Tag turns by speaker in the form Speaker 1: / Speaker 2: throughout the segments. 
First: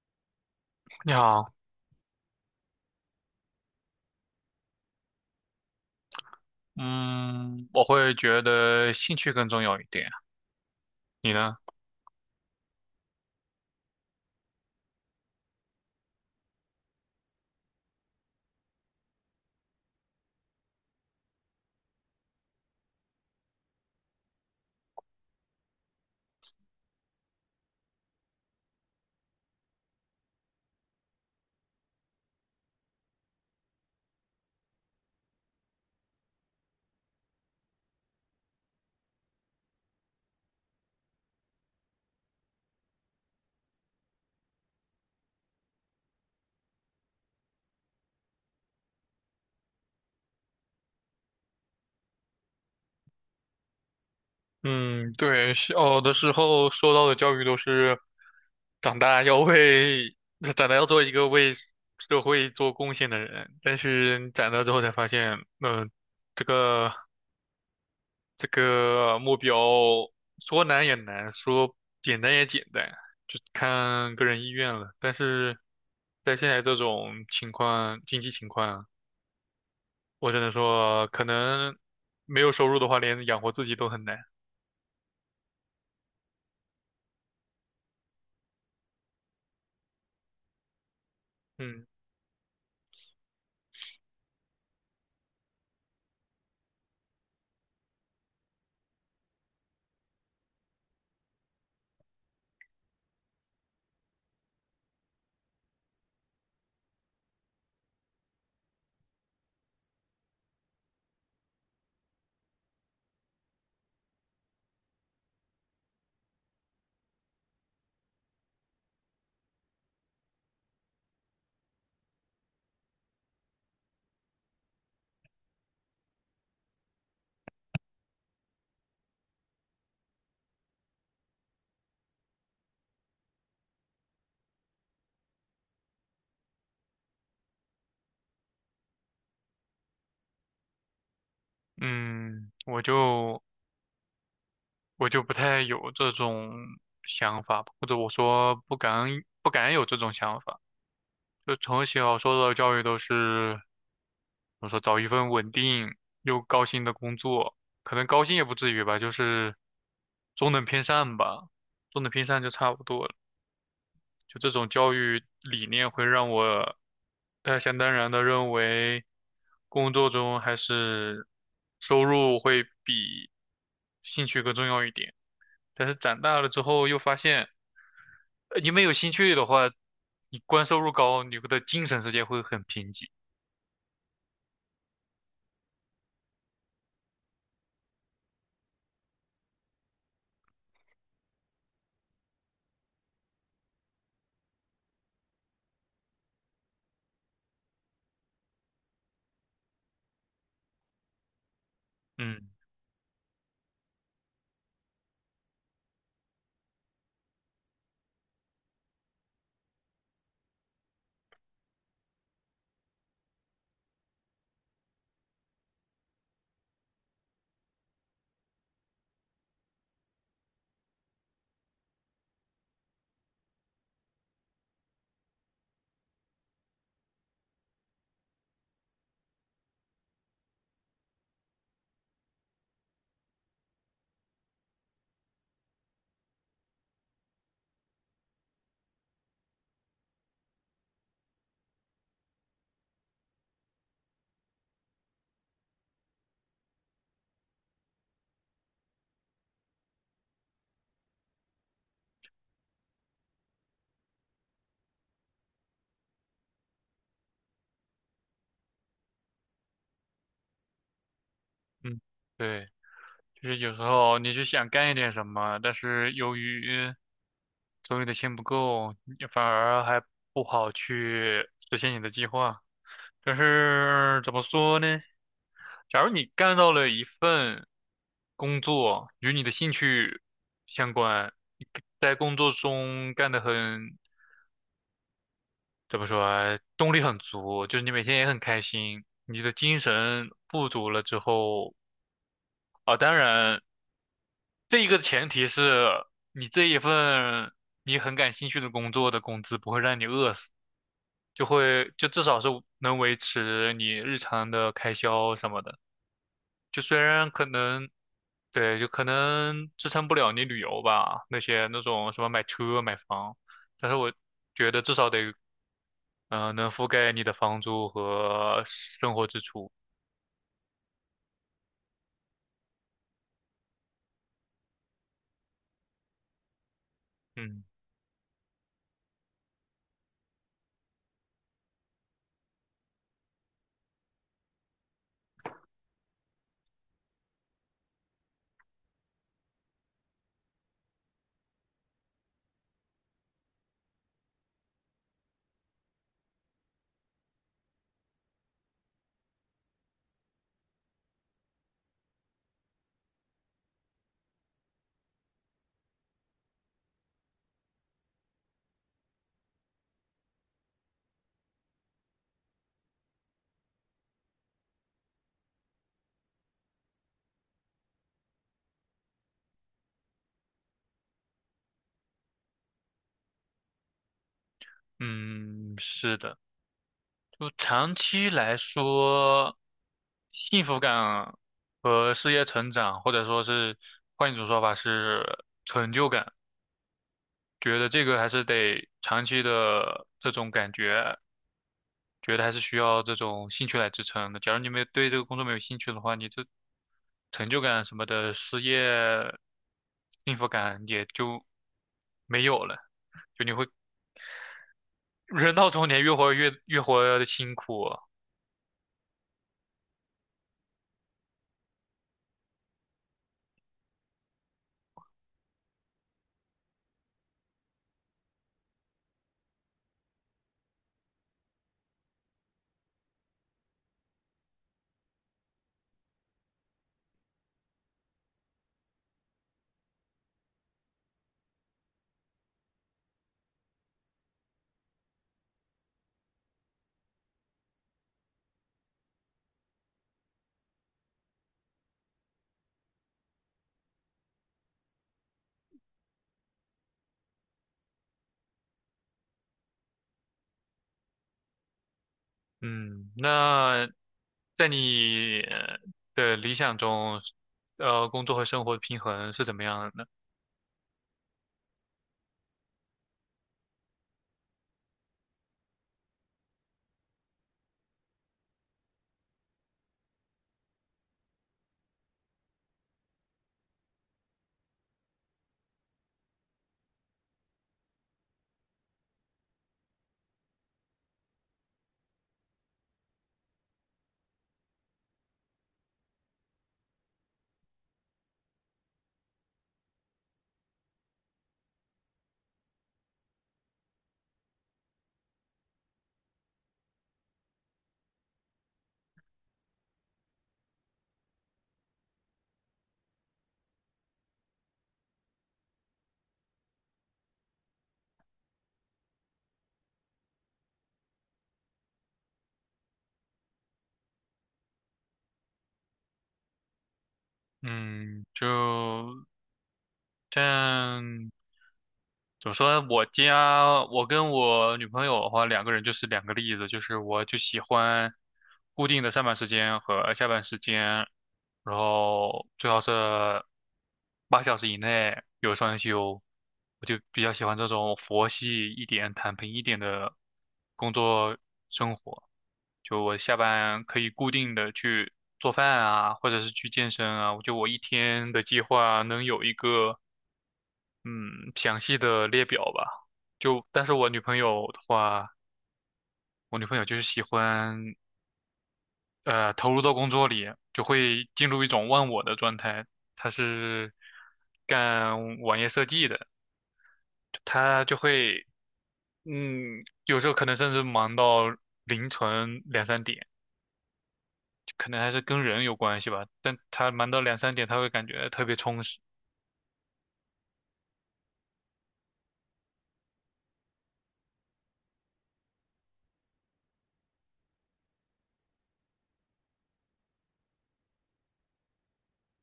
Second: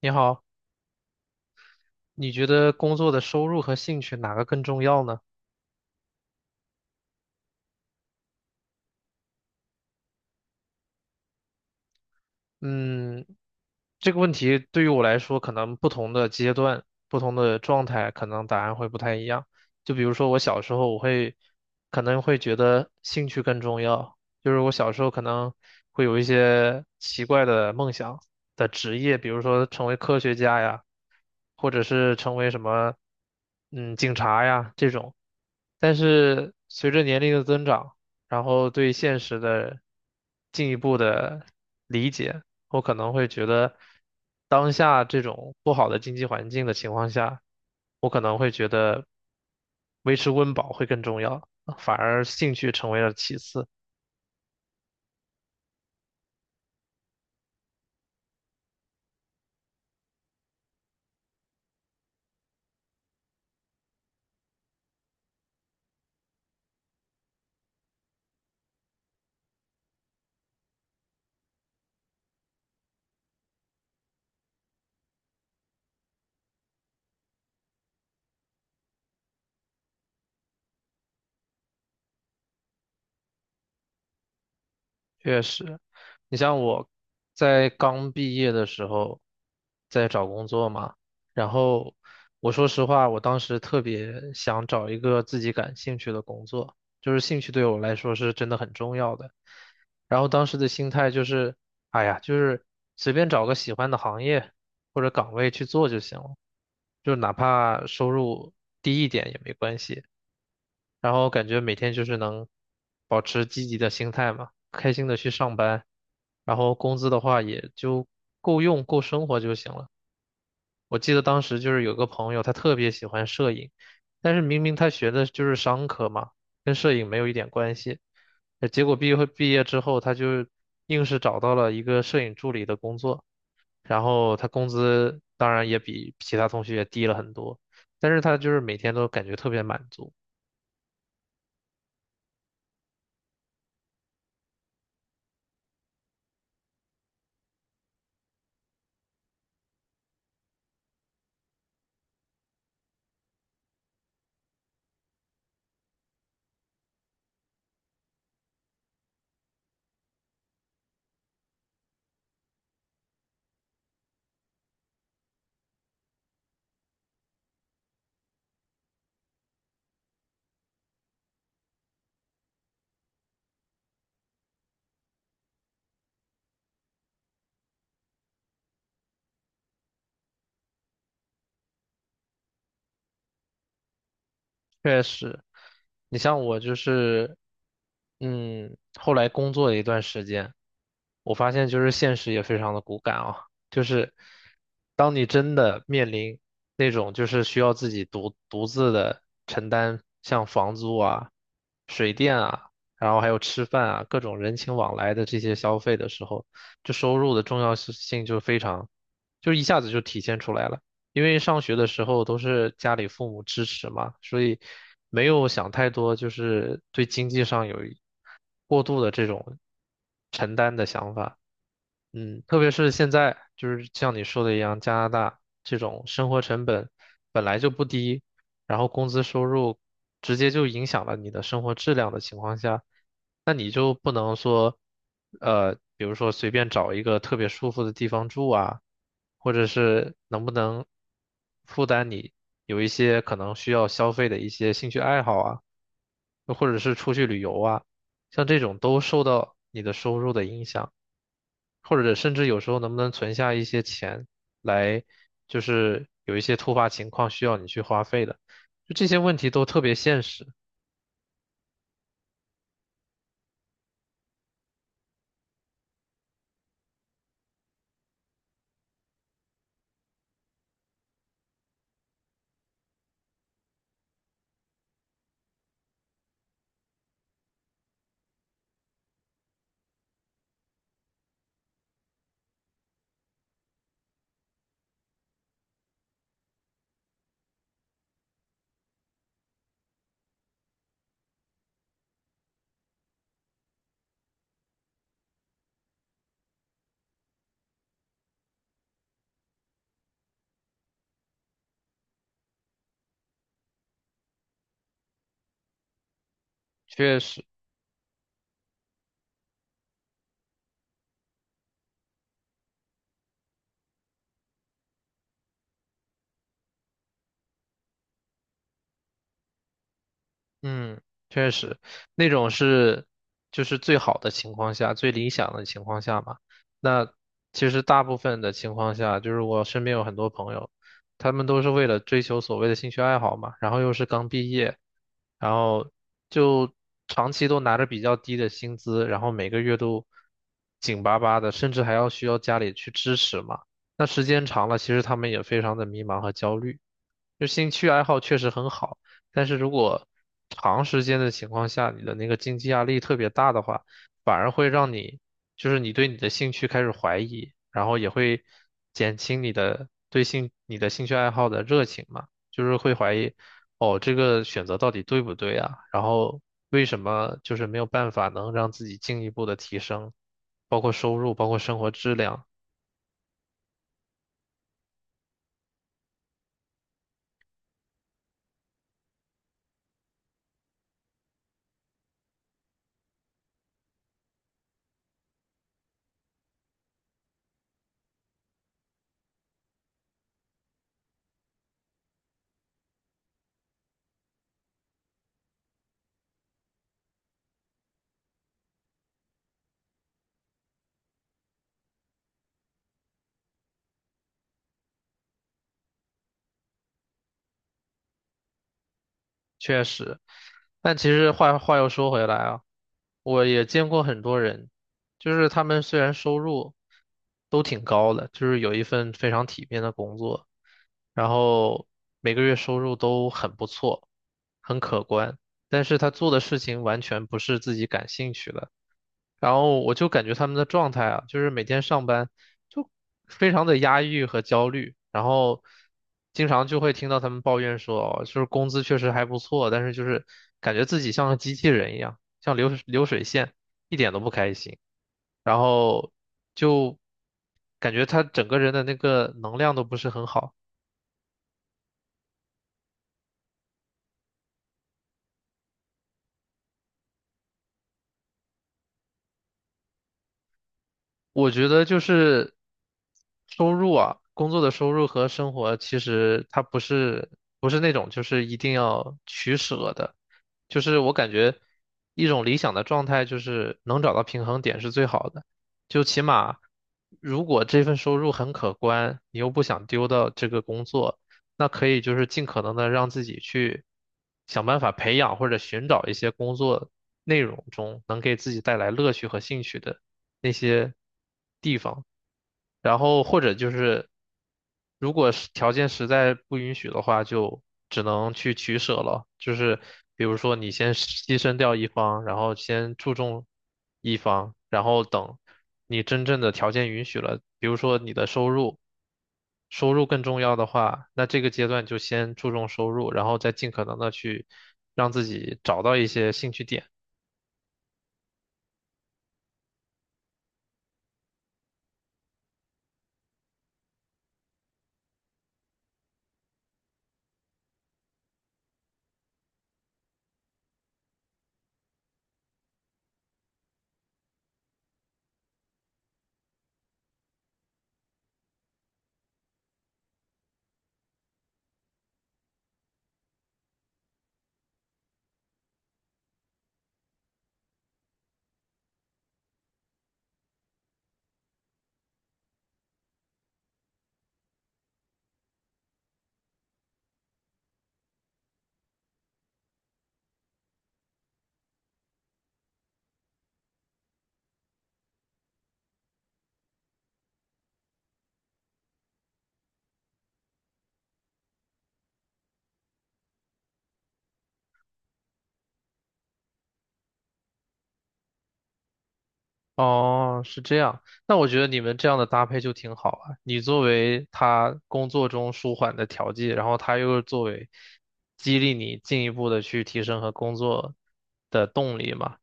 Speaker 1: 你好，
Speaker 2: 你好，
Speaker 1: 你觉得工作的收入和兴趣哪个更重要呢？
Speaker 2: 嗯，我会觉得兴趣更重要一点，你呢？
Speaker 1: 嗯，这个问题对于我来说，可能不同的阶段、不同的状态，可能答案会不太一样。就比如说，我小时候，我会可能会觉得兴趣更重要，就是我小时候可能会有一些奇怪的梦想的职业，比如说成为科学家呀，或者是成为什么，警察呀这种。但是随着年龄的增长，然后对现实的进一步的理解。我可能会觉得，当下这种不好的经济环境的情况下，我可能会觉得维持温饱会更重要，反而兴趣成为了其次。
Speaker 2: 嗯，对，小的时候受到的教育都是长大要为，长大要做一个为社会做贡献的人，但是你长大之后才发现，这个这个目标说难也难，说简单也简单，就看个人意愿了。但是在现在这种情况，经济情况。我只能说，可能没有收入的话，连养活自己都很难。
Speaker 1: 确实，你像我在刚毕业的时候，在找工作嘛，然
Speaker 2: 嗯
Speaker 1: 后我说实话，我当时特别想找一个自己感兴趣的工作，就是兴趣对我来说是真的很重要的。然后当时的心态就是，哎呀，就是随便找个喜欢的行业或者岗位去做就行了，就哪怕收入低一点也没关系。然后感觉每天就是能保持积极的心态嘛，开心的去上班，然后工资的话也就够用，够生活就行了。我记得当时就是有个朋友，他特别喜欢摄影，但是明明他学的就是商科嘛，跟摄影没有一点关系。结果毕业之后，他就硬是找到了一个摄影助理的工作，然后他工资当然也比其他同学低了很多，但是他就是每天都感觉特别满足。
Speaker 2: 嗯，我就我就不太有这种想法吧，或者我说不敢有这种想法。就从小受到的教育都是，我说找一份稳定又高薪的工作，可能高薪也不至于吧，就是中等偏上吧，中等偏上就差不多了。就这种教育理念会让我，想当然的认为，工作中还是收入会比兴趣更重要一点。但是长大了之后又发现，你没有兴趣的话，你光收入高，你会的精神世界会很贫瘠。
Speaker 1: 确实，你像我就是，后来工作了一段时间，我发现就是现实也非常的骨感啊，就是当你真的面临那种就是需要自己独自的承担像房租啊、水电
Speaker 2: 嗯
Speaker 1: 啊，然后还有吃饭啊各种人情往来的这些消费的时候，这收入的重要性就非常，就一下子就体现出来了。因为上学的时候都是家里父母支持嘛，所以没有想太多，就是对经济上有一过度的这种承担的想法。嗯，特别是现在，就是像你说的一样，加拿大这种生活成本本来就不低，然后工资收入直接就影响了你的生活质量的情况下，那你就不能说，比如说随便找一个特别舒服的地方住啊，或者是能不能负担你有一些可能需要消费的一些兴趣爱好啊，又或者是出去旅游啊，像这种都受到你的收入的影响，或者甚至有时候能不能存下一些钱来，就是有一些突发情况需要你去花费的，就这些问题都特别现实，
Speaker 2: 嗯，对，就是有时候你就想干一点什么，但是由于手里的钱不够，你反而还不好去实现你的计划。就是怎么说呢？假如你干到了一份工作与你的兴趣相关，你在工作中干得很，怎么说啊，动力很足，就是你每天也很开心，你的精神富足了之后啊，当然这一个前提是你这一份你很感兴趣的工作的工资不会让你饿死，就至少是能维持你日常的开销什么的。就虽
Speaker 1: 确
Speaker 2: 然
Speaker 1: 实。
Speaker 2: 可能，对，就可能支撑不了你旅游吧，那种什么买车买房，但是我觉得至少得，能覆盖你的房租和生活支出。
Speaker 1: 嗯，确实，那种是就是最好的情况下，最理想的情况下嘛。那
Speaker 2: 嗯
Speaker 1: 其实大部分的情况下，就是我身边有很多朋友，他们都是为了追求所谓的兴趣爱好嘛，然后又是刚毕业，然后就长期都拿着比较低的薪资，然后每个月都紧巴巴的，甚至还要需要家里去支持嘛。那时间长了，其实他们也非常的迷茫和焦虑。就兴趣爱好确实很好。但是如果长时间的情况下，你的那个经济压力特别大的话，反而会让你，就是你对你的兴趣开始怀疑，然后也会减轻你的你的兴趣爱好的热情嘛，就是会怀疑，哦，这个选择到底对不对啊？然后为什么就是没有办法能让自己进一步的提升，包括收入，包括生活质量，
Speaker 2: 嗯，是的，就长期来说，幸福感和事业成长，或者说是换一种说法是成就感，觉得这个还是得长期的这种感觉。觉得还是需要这种兴趣来支撑的。假如你没有对这个工作没有兴趣的话，你这成就感什么的，失业幸福感也就没有了。就你会人到中年，越活的辛苦。
Speaker 1: 确实。但其实话又说回来啊，我也见过很多人，就是他们虽然收入都挺高的，就是有一份非常体面的工作，然后每个月收入都很不错，很可观，但是他做的事情完全不是自己感兴趣的。然后我就感觉他们的状态啊，就是每天上班就非常的压抑和焦虑，然后经常就会听到他们抱怨说，哦就是工资确实还不错，但是就是感觉自己像个机器人一样，像流水线，一点都不开心，然后就感觉他整个人的那个能量都不是很好。
Speaker 2: 嗯，那在你的理想中，工作和生活的平衡是怎么样的呢？
Speaker 1: 我觉得就是收入啊，工作的收入和生活其实它不是那种就是一定要取舍的，就是我感觉一种理想的状态就是能找到平衡点是最好的，就起码如果这份收入很可观，你又不想丢掉这个工作，那可以就是尽可能的让自己去想办法培养或者寻找一些工作内容中能给自己带来乐趣和兴趣的。那些地方，然后或者就是如果是条件实在不允许的话，就只能去取舍了，就是比如说你先牺牲掉一方，然后先注重一方，然后等你真正的条件允许了，比如说你的收入。收入更重要的话，那这个阶段就先注重收入，然后再尽可能的去让自己找到一些兴趣点。
Speaker 2: 嗯，就但怎么说呢？我跟我女朋友的话，两个人就是两个例子，就是我就喜欢固定的上班时间和下班时间，然后最好是8小时以内有双休，我就比较喜欢这种佛系一点、躺平一点的工作生活。就我下班可以固定的去做饭啊，或者是去健身啊，我一天的计划能有一个。嗯，详细的列表吧。但是我女朋友的话，我女朋友就是喜欢，投入到工作里，就会进入一种忘我的状态。她是干网页设计的，她就会，有时候可能甚至忙到凌晨两三点，可能还是跟人有关系吧。但她忙到两三点，她会感觉特别充实。
Speaker 1: 哦，是这样。那我觉得你们这样的搭配就挺好啊。你作为他工作中舒缓的调剂，然后他又作为激励你进一步的去提升和工作的动力嘛。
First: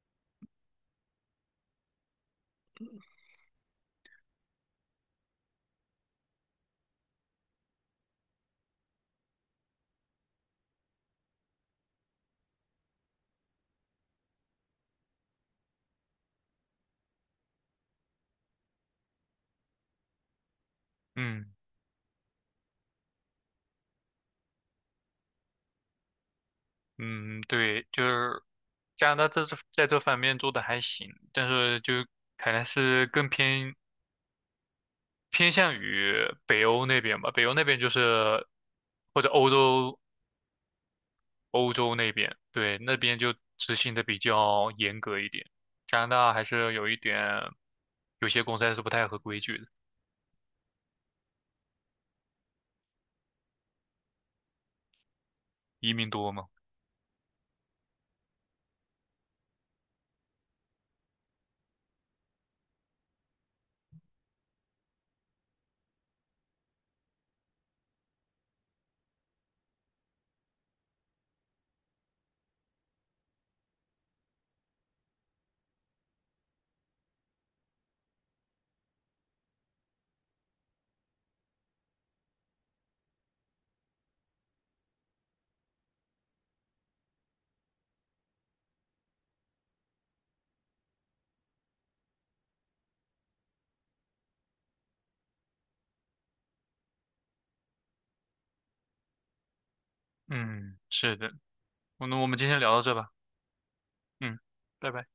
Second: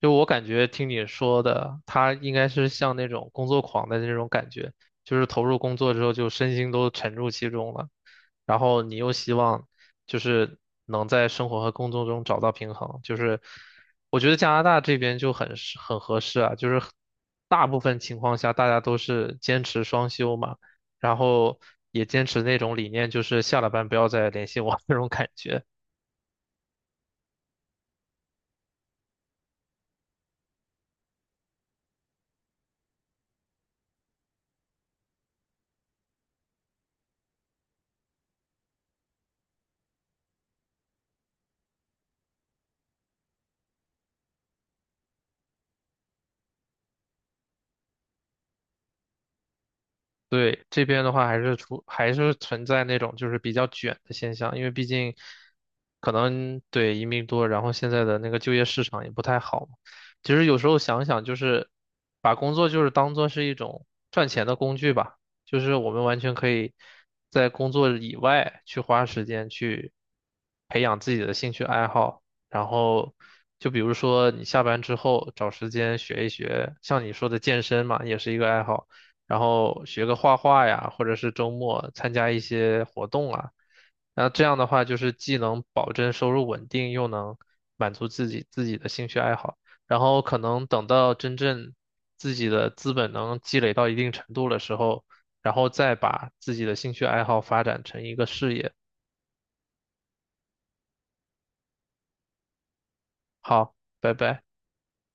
Speaker 1: 就我感觉听你说的，他应该是像那种工作狂的那种感觉，就是投入工作之后就身心都沉入其中了，然后你又希望就是能在生活和工作中找到平衡，就是我觉得加拿大这边就很合适啊，就是很大部分情况下大家都是坚持双休嘛，然
Speaker 2: 嗯。
Speaker 1: 后也坚持那种理念，就是下了班不要再联系我 那种感觉。
Speaker 2: 嗯，对，就是加拿大在这方面做的还行，但是就可能是更偏向于北欧那边吧，北欧那边就是或者欧洲那边，对，那边就执行的比较严格一点。加拿大还是有一点，有些公司还是不太合规矩的，
Speaker 1: 对，这边的话还是存在那种就是比较卷的现象，因为毕竟
Speaker 2: 移民
Speaker 1: 可
Speaker 2: 多嘛。
Speaker 1: 能对移民多，然后现在的那个就业市场也不太好嘛其实有时候想想，就是把工作就是当做是一种赚钱的工具吧，就是我们完全可以在工作以外去花时间去培养自己的兴趣爱好，然后就比如说你下班之后找时间学一学，像你说的健身嘛，也是一个爱好。然后学个画画呀，或者是周末参加一些活动啊。那这样的话，就是既能保证收入稳定，又能满足自己的兴趣爱好。然后可能等到真正自己的资本能积累到一定程度的时候，然后再把自己的兴趣爱好发展成一个事业。
Speaker 2: 嗯，是的，那我们今天聊到这吧。
Speaker 1: 好，拜
Speaker 2: 嗯，
Speaker 1: 拜。
Speaker 2: 拜拜。